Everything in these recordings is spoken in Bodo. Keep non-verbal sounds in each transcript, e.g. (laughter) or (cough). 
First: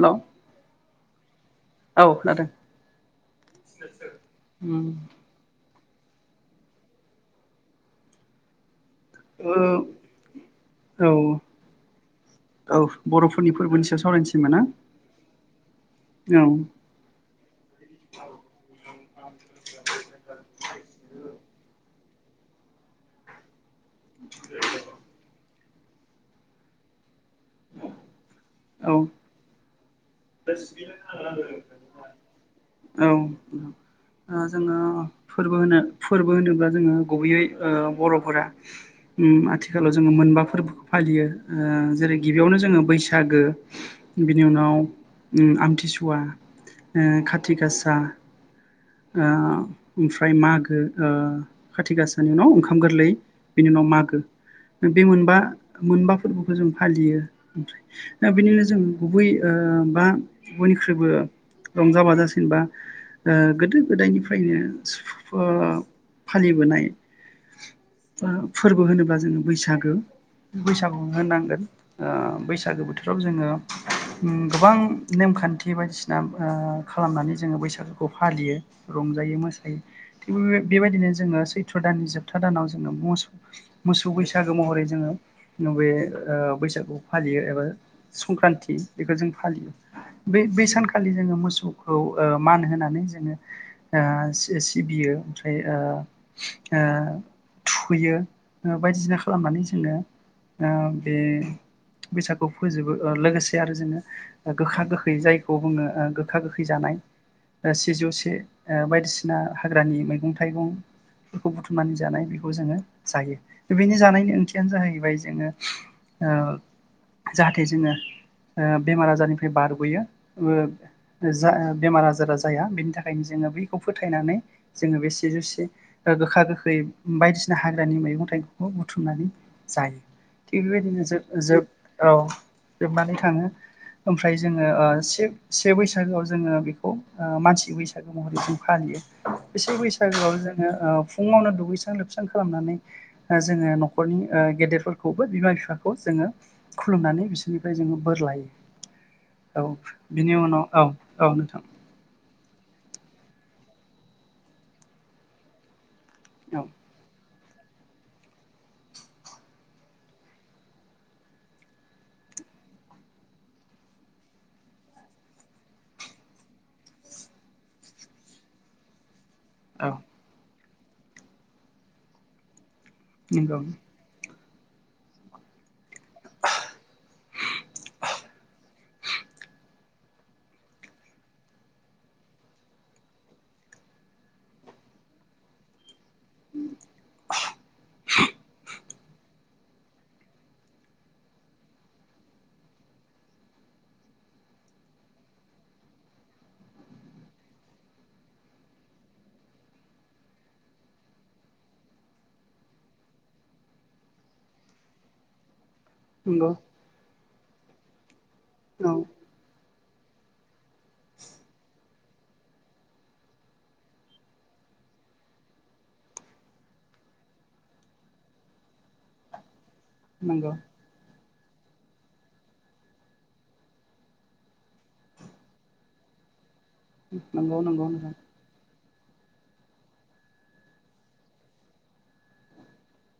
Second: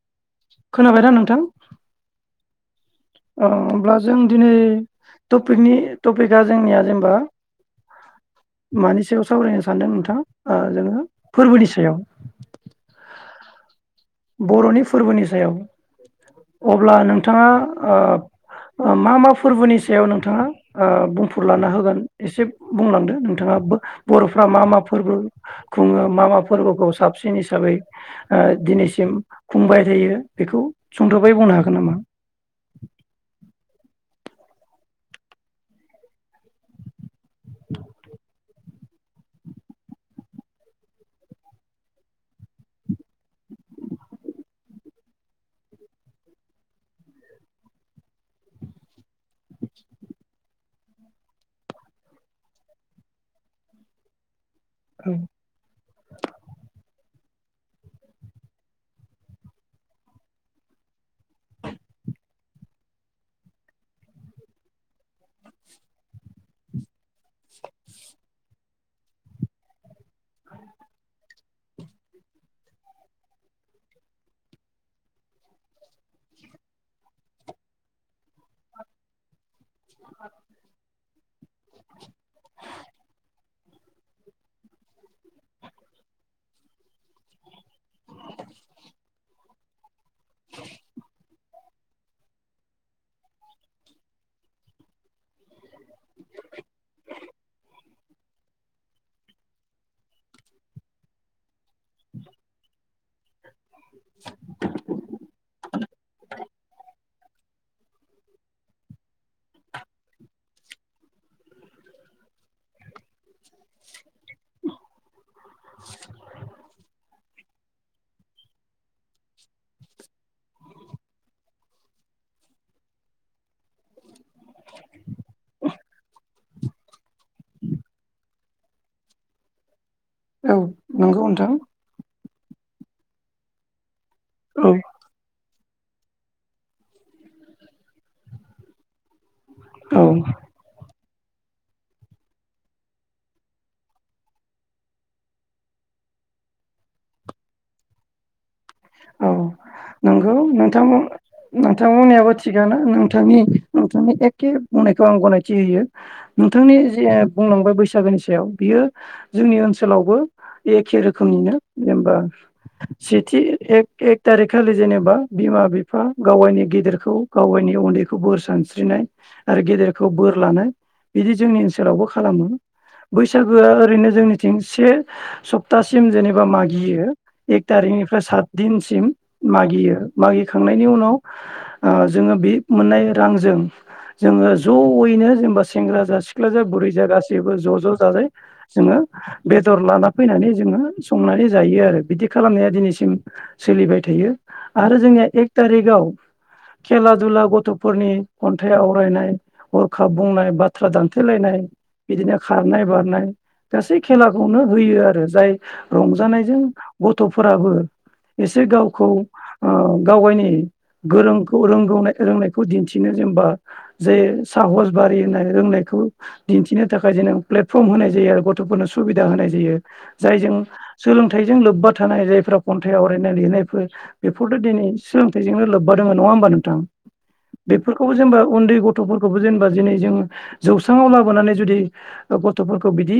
हेल'। खोनाबायना नोंथां? औ खोनादों। औ होमब्ला जों दिनै उम टपिकनि टपिकआ जोंनिया जेनबा मानि सायाव ओ सावरायनो सानदों नोंथां ओ जोङो औ फोरबोनि सायाव औ बर'फोरनि फोरबोनि सायाव सावरायनोसै होनबा ना बर'नि फोरबोनि सायाव औ अब्ला नोंथाङा ओब ओ मा मा फोरबोनि सायाव नोंथाङा ओ बुं फुर लाना होगोन एसे बुंलांदो नोंथाङाबो। बर'फ्रा मा मा फोरबो खुङो मा मा फोरबोखौ साबसिन हिसाबै ओ औ जिम खुंबाय थायो। बेखौ सुंद'बै बुंनो हागोन नामा? (unintelligible) औ ओ जोङो फोरबो होनो फोरबो होनोबा जोङो गुबैयै ओ बर'फोरा उम आथिखालाव जोङो मोनबा फोरबोखौ फालियो ओ जेरै गिबियावनो जोङो बैसागो बिनि उनाव उम आमथिसुवा ओ खाथि गासा आ ओमफ्राय मागो ओ खाथि गासानि उनाव ओंखाम गोरलै बिनि उनाव मागो बे मोनबा मोनबा फोरबोखौ जों फालियो। दा बिनि उनाव जों गुबै ओ बा बयनिख्रुइबो रंजा बाजासिन बा ओ गोदो गोदायनिफ्रायनो सुफु ओ फालिबोनाय फोरबो होनोब्ला जोङो बैसागो बैसागु होनांगोन अ बैसागो बोथोराव जोङो ओम गोबां नेमखान्थि बायदिसिना आ खालामनानै जोङो बैसागुखौ फालियो रंजायो मोसायो थिग बेबायदिनो जोङो सैथ्र' दाननि जोबथा दानाव जोङो मसौ मोसौ बैसागु महरै जोङो न बेे बैसागुखौ फालियो एबा संक्रान्ति बेखौ जों फालियो बे बे सानखालि जोङो मोसौखौ मान होनानै जोङोओ सिबियो ओमफ्राय अ अ थुखैयो बायदिसिना खालामनानै जोङो बे अ बैसागु फोजोबो लोगोसे दे आरो जोङो गोखा गोखै जाय जायखौ बुङो गोखा गोखै जानाय सिजौसे बायदिसिना हाग्रानि मैगं थाइगंफोरखौ बुथुमनानै जानाय बेखौ जोङो जायो बेनि जानायनि ओंथियानो जाहैबाय जोङो ओ जाहाथे जोङो ओ बेमार आजारनिफ्राय बारग'यो ओ जा बेमार आजारा जाया बेनि थाखायनो जोङो बेखौ फोथायनानै जोङो बे सिजौसे गोखा गोखै बायदिसिना हाग्रानि मैगं थाइगंखौ बुथुमनानै जायो औ थिग बेबायदिनो नंगौ जोब नोंथां जोब औ जोबानो थाङो ओमफ्राय जोङो औ अ सिब से बैसागोआव जोङो बेखौ अ मानसि बैसागो महरै जों फालियो एसे औ बैसागुआव जोङो अ फुङावनो दुगैस्रां लोबस्रां खालामनानै अ जोङो न'खरनि अ गेदेरफोरखौबो बिमा बिफाखौ जोङो खुलुमनानै बिसोरनिफ्राय जोङो बोर लायो। औ नंगौ बिनि उनाव औ नोंथां औ नोंथां नोंथांमोननियाबो थिगानो नोंथांनि नोंथांनि एखे बुंनायखौ आं गनायथि होयो औ नोंथांनि जे बुंलांबाय बैसागुनि सायाव बियो जोंनि ओनसोलावबो एखे रोखोमनिनो जेनबा सेथि ए एक थारिक खालि जेनेबा बिमा बिफा गावाइनि गेदेरखौ गावायनि उन्दैखौ बोर सानस्रिनाय आरो औ गेदेरखौ बोर लानाय बिदि जोंनि ओनसोलावबो खालामो नंगौ बैसागोआ ओरैनो जोंनि से सप्तासिम जेनेबा मागियो एक थारिकनिफ्राय सात दिनसिम मागियो मागिखांनायनि उनाव अ जोङो बे मोननाय रांजों जोङो जयैनो जेनेबा सेंग्रा जा सिख्लाजा बुरैजा गासैबो ज' ज' जाजाय जोङो बेदर लाना फैनानै जोङो संनानै जायो आरो बिदि खालामनाया दिनैसिम सोलिबाय थायो आरो जोंनिया एक तारिकआव खेला दुला गथ'फोरनि खन्थाइ आवरायनाय हरखाब बुंनाय बाथ्रा दानथेलायनाय बिदिनो खारनाय बारनाय गासै खेलाखौनो होयो आरो जाय नंगौ रंजानायजों गथ' फोराबो एसे औ गावखौ ओ गाव गावनि गोरोंखौ रोंगौ रोंनायखौ दिन्थिनो जेनेबा जे साहस बारियो होननाय रोंनायखौ दिन्थिनो थाखाय जेन प्लेटफर्म होनाय जायो आरो गथ'फोरनो सुबिदा होनाय जायो नंगौ जायजों सोलों थायजों लोब्बा थानाय जायफ्रा खन्थाइ आवरायनाय लिरनायफोर बेफोरथ' दिनै सोलोंथाइजोंनो लोब्बा दङ' नङा होमबा नों थां नंगौ नंगौ बेफोरखौबो नोंथां जेनेबा उन्दै गथ थ'फोरखौबो जेनेबा दिनै जोङो जौसाङाव लाबोनानै जुदि गथ'फोरखौ बिदि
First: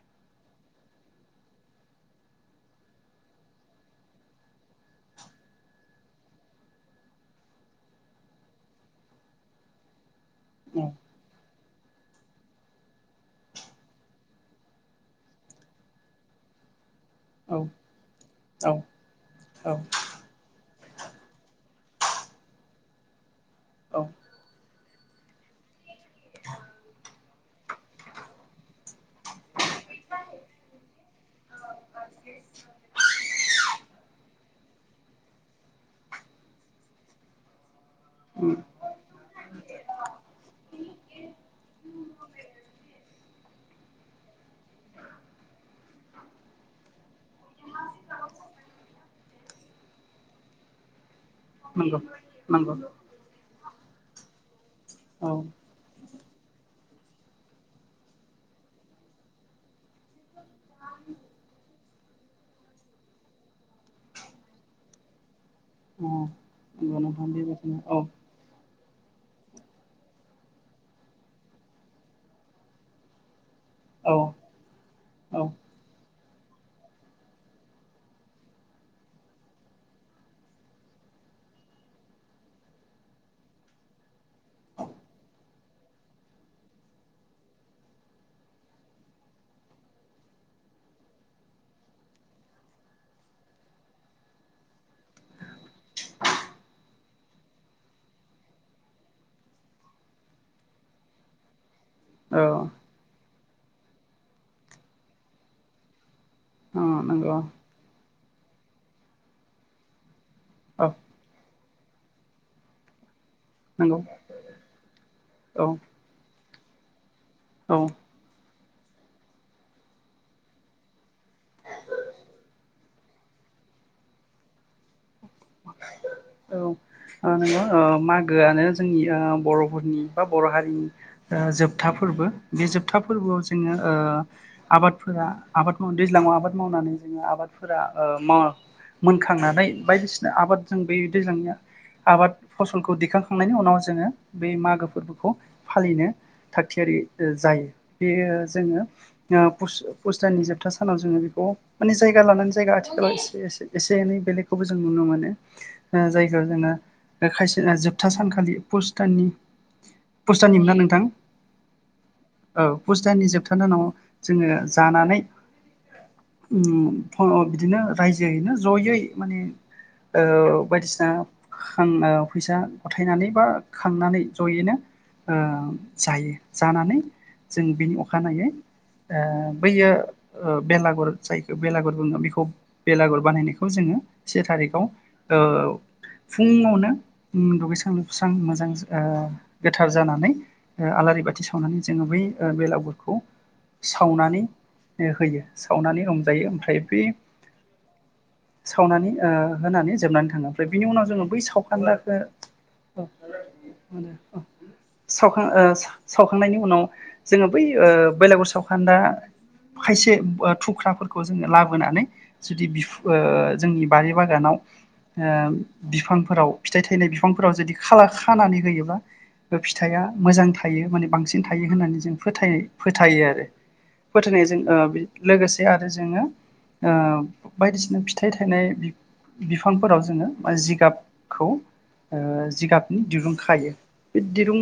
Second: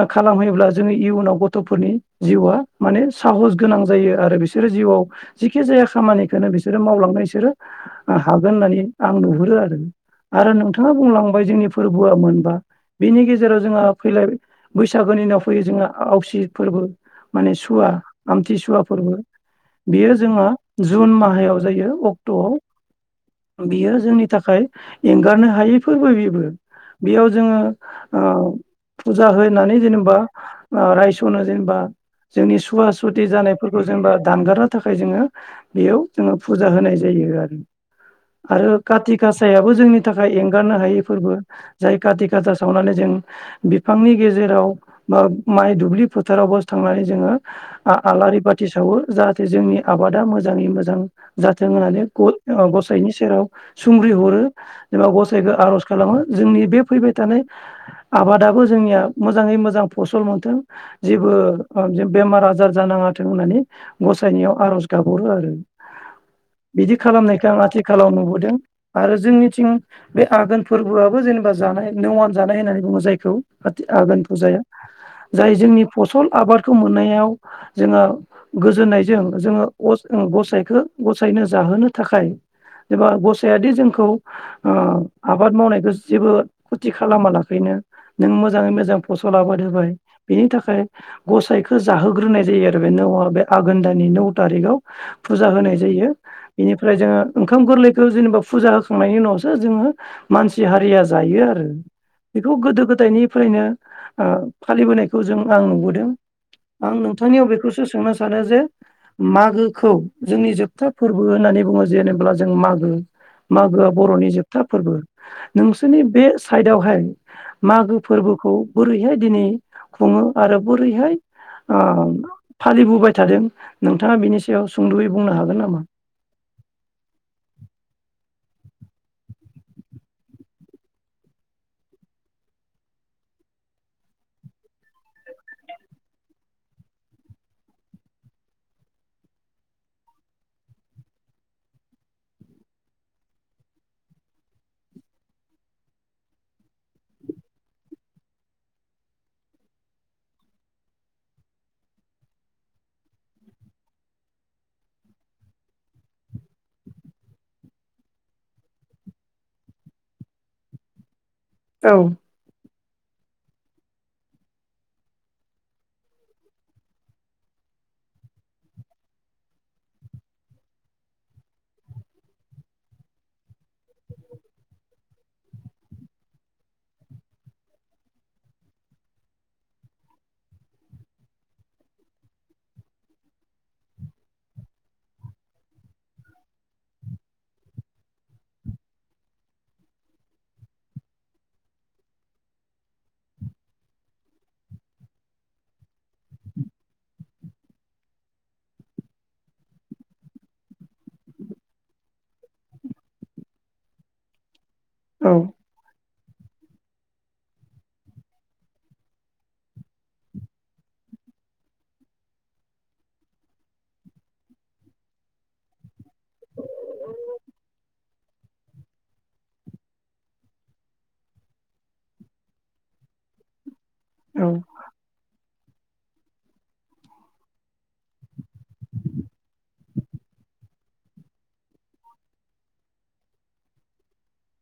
ओ खालामहैयोब्ला जों इयुनाव गथ'फोरनि जिउआ माने साहस गोनां जायो आरो बिसोरो जिउआव जेखि जाया खामानिखोनो बिसोरो मावलांनो इसोरो हागोन होननानै आं नुहुरो आरो आरो औ नोंथाङा बुंलांबाय जोंनि फोरबोआ मोनबा बिनि गेजेराव जोंहा फैलाय बैसागोनि उनाव फैयो जोंहा आवसि फोरबो माने सुवा औ आमथिसुवा फोरबो औ बियो जोङो जुन माहायाव जायो अक्ट'आव बेयो औ जोंनि थाखाय एंगारनो हायै फोरबो बेबो बेयाव जोङो ओ फुजा होनानै जेनेबा ओ रायसनो जेनेबा जोंनि सुवा सु सुति जानायफोरखौ जेनेबा दानगारनो थाखाय जोङो बेयाव जोङो फुजा होनाय जायो आरो उम आरो काति कासायाबो जोंनि थाखाय एंगारनो हायै फोरबो जाय काति खासा सावनानै जों बिफांनि गेजेराव बा माइ दुब्लि फोथारावबो थांनानै जोङो आ-आलारि बाथि सावो जाहाथे जोंनि आबादा मोजाङै मोजां जाथों नंगौ होननानै नंगौ औ ग-गसाइनि सेराव सुंग्रि हरो जेनेबा गसाइखौ औ आरज खालामो जोंनि बे फैबाय थानाय आबादाबो जोंनिया मोजाङै मोजां फसल मोनथों जेबो‌ ओ बेमार आ जार जानाङाथों होननानै गसायनियाव आरज गाबहरो आरो बिदि नंगौ नोंथां खालामनायखो आं बेबायदिनो औ आथिखालाव नुबोदों आरो जोंनिथिं बे आघोन फोरबोआबो जेनेबा जानाय नौवान जानाय होननानै बुङो जायखौ काति आघोन औ फुजाया औ जाय जोंनि फसल आबादखौ मोननायाव जोङो गोजोननायजों जोङो गसा-गसाइखौ गसायनो जाहोनो थाखाय एबा गसायादि जोंखौ ओ आबाद मावनायखौ जेबो खथि खालामा लाखैनो नों मोजाङै मोजां फसल आबाद होबाय बेनि थाखाय गसाइखो जाहो ग्रोनाय जायो आरो बे नौआ बे आघोन दाननि नौ तारिखाव फुजा होनाय जायो बेनिफ्राय जोङो ओंखाम गोरलैखौ जेनेबा फुजा होखांनायनि उनावसो जोङो मानसि हारिया जायो आरो औ बेखौ गोदो गोदायनिफ्रायनो ओ‌ फालिबोनायखौ जों आं नुबोदों औ आं नंगौ नोंथांनियाव बेखौसो सोंनो सा सानो जे मागोखौ जोंनि औ जोबथा फोरबो होननानै बुङो जेनेब्ला जों मागो मागोआ नंगौ बरनि जोबथा फोरबो औ नोंसोरनि बे खाइदावहाय औ मागो फोरबोखौ बोरैहाय दिनै खुङो आरो बोरैहाय ओ फालिबोबाय थादों नोंथाङा बिनि सायाव सुंदयै बुंनो हागोन औ नामा? ओ नोंगौ अ मागो मागोआनो जोंनि ओ बरफोरनि बा बर हारिनि जोबथा फोरबो बे जोबथा फोरबोआव जोङो ओ‌आबादफोरा आबाद माव दैज्लाङाव आबाद मावनानै जोङो आबादफोरा माव मोनखांनानै बायदिसिना आबाद जों ब दैज्लांनि आबाद फसलखौ दिखांखांनायनि उनाव जोङो बे मागो फोरबोखौ फालिनो थागथियारि जायो बेयो जोङो फुसताननि जोबथा सानाव जोङो बेखौ माने जायगा लानानै जायगा आथिखालाव एसे एनै बेलेगखौबो जों नुनो मोनो जायगायाव जोङो खायसे जोबथा सानखालि पुस्ताननि मोना नोंथां औ नि जोबथान जोङो जानानै बिदिनो रायजोैनो जयै म बायदिसिनाां फैसा गथायनानै बा खांनानै जयैनो जायो जानानै जों बिनि अखानायै बैयो बेलागुर जायखौ बेलागुर बुङो बेखौ बेलागुर बानायनायखौ जोङो से थारिखाव फुङावनो दुगैस्रां लोबस्रां मोजां गोथार जानानै आलारि बाथि सावनानै जोङो बै बेलावगुरखौ सावनानै होयो सावनानै रंजायो ओमफ्राय बे सावनानै होनानै जोबनानै थाङो ओमफ्राय बिनि उनाव जोङो बै सावखान्दखौ मो औ सां सखांनायनि उनाव जोङो बै बेलागुर सावखान्दा खायसे थुख्राफोरखौ जोङो लाबोनानै जुदि बि जोंनि बारि बागानाव बिफांफोराव फिथाइ थायनाय बिफांफोराव जुदि खाला खानानै होयोब्ला बे फिथाइया मोजां थायो माने बांसिन थायो होननानै जों फोथाय फोथायो आरो औ फोथायनायजों आ लोगोसे (unintelligible) आरो जोंङो बायदिसिना फिथाइ थायनाय बिफांफोराव जोङो जिगाबखौ जिगाबनि दिरुं खायो बे दिरुं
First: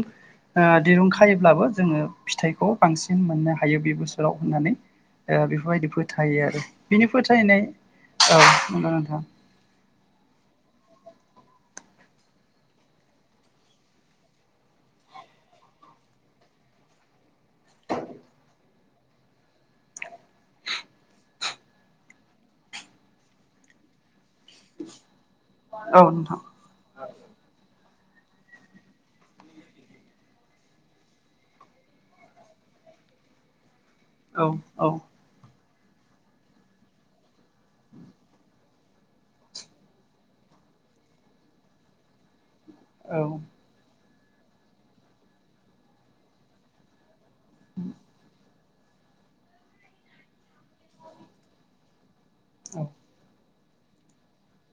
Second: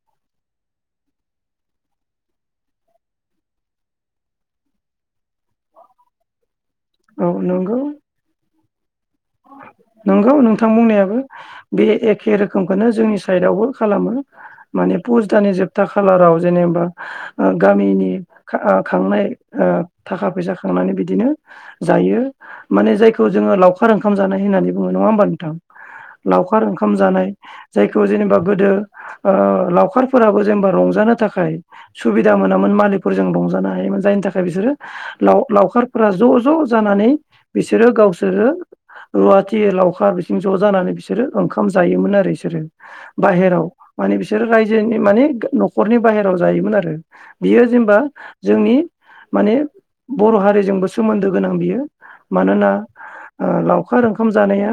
दिरुं खायोब्लाबो जोङो फिथाइखौ बांसिन मोननो हायो बे बोसोराव होननानै बेफोरबायदि फोथायो आरो बिनि औ फोथायनाय नंगौ औ (unintelligible) नंगौ नोंथां बुंनायाबो बे एखे रोखोमखौनो जोंनि साइदआवबो खालामो माने पुस दानानि जोबथा खालाराव जेनेबा गामिनि खांनाय थाखा फैसा खांनानै बिदिनो जायो माने जायखौ जोङो लाव लाउखार ओंख जानाय होननानै बुङो नङा होमबा नोंथां औ नोंथां लाउखार ओंखाम जानाय जायखौ जेनेबा गोदो ओ लावखारफोराबो जेनेबा रंजानो थाखाय सुबिदा मोनामोन मालिकफोरजों रंजानो हायोमोन जायनि थाखाय औ बिसोरो औ लाव लावखार फोरा ज' ज' जानानै बिसोरो गावसोरो रुवाथि लावखार बिसोर ज' जानानै बिसोरो ओंखाम जायोमोन आरो बिसोरो बाहेराव माने बिसोर रायजोनि माने न'खरनि बाहेराव जायोमोन आरो बियो जेनबा जोंनि माने बर' हारिजोंबो सोमोन्दो गोनां बियो मानोना औ लावखार ओंखाम जानाया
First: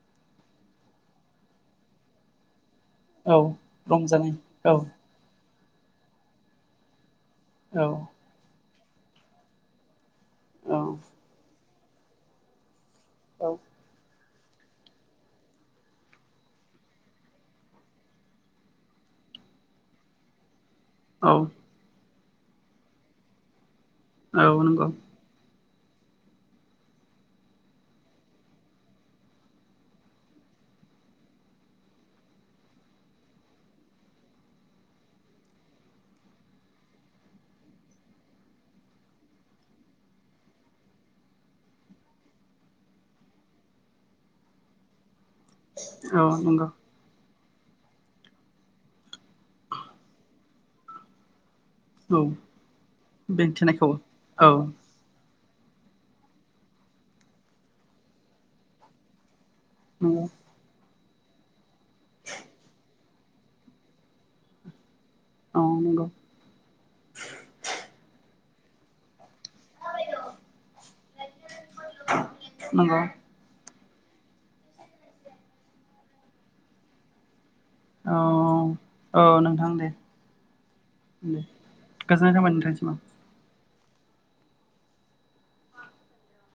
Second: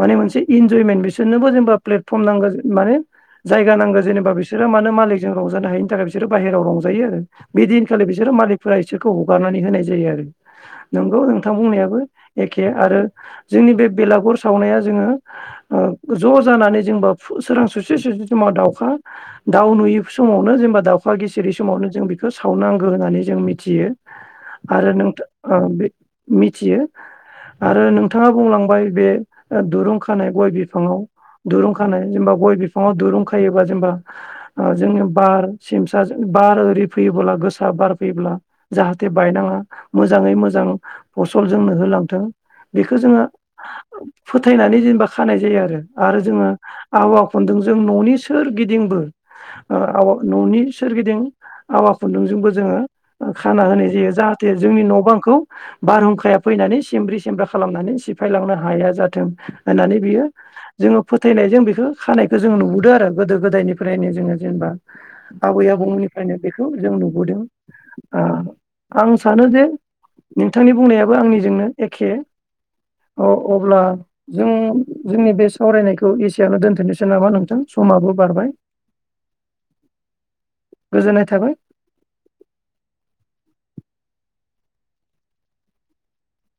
माने मोनसे इनजयमेन्ट बिसोरनोबो जेनेबा प्लेटफर्म नांगौ जों माने औ जायगा नांगौ जेनेबा रंजानाय बिसोरो औ मानो मालिकजों रंजानो हायनि थाखाय बिसोरो बाहेराव रंजायो आरो औ बेदिनखालि बिसोरो मालिक फ इसोरखौ हगारनानै होनाय जायो आरो औ नंगौ नोंथां बुंनाया ओ एखे आरो औ जोंनि बेलागुर सावनाया जोङो ज' जानानै जेनेबा सोरां सुसे सुस समाव दाउखा दाउ नुयै समावनो जेनेबा दाउखा औ गिसिरि समावनो जों बेखौ सावनांगौ होननानै जों मिथियो औ नंगौ आरो नोंथ आरो बे मिथियो आरो नोंथाङा बुंलांबाय बे दुरुं खानाय गय बिफाङाव दुरुं खानाय जेनेबा गय बिफाङाव दुरुं खायोबा जेनेबा जोंनि बार सिमसा बार ओरि फैयोब्ला गोसा बार फैयोब्ला जाहाथे बायनाङा मोजाङै मोजां फसल जोंनो होलांथों बेखौ जोङो फोथायनानै जेनेबा खानाय जायो आरो आरो औ जोङो नंगौ आबहावा खुनदों जों न'नि सोरगिदिंबो आवा न'नि सोरगिदिं आवा औ खुन्दुंजोंबो जोङो खाना होनाय बेंथेनायखौबो जायो जाहाथे औ जोंनि न' बांखौ बारहुंखाया फैनानै सिमब्रि सिमब्रा खालामनानै सिफायलांनो हाया जाथों होननानै बियो नंगौ जोङो फोथायनायजों बेखौ खानायखौ जोङो नुबोदों आरो गोदो गोदायनिफ्रायनो जोङो जेनेबा औ आबै नंगौ आबौनिफ्रायनो बेखौ जों नुबोदों ओ आं सानो जे नोंथांनि बुंनायाबो आंनि जोंनो एखे नंगौ अब्ला जों जोंनि बे सावरायनायखौ एसेआवनो दोनथ'नोसै नामा नोंथां समाबो औ बारबाय औ नोंथां दे गोजोननाय दे थाबाय गोजोननाय थाबाय नोंथांनिसिम ओं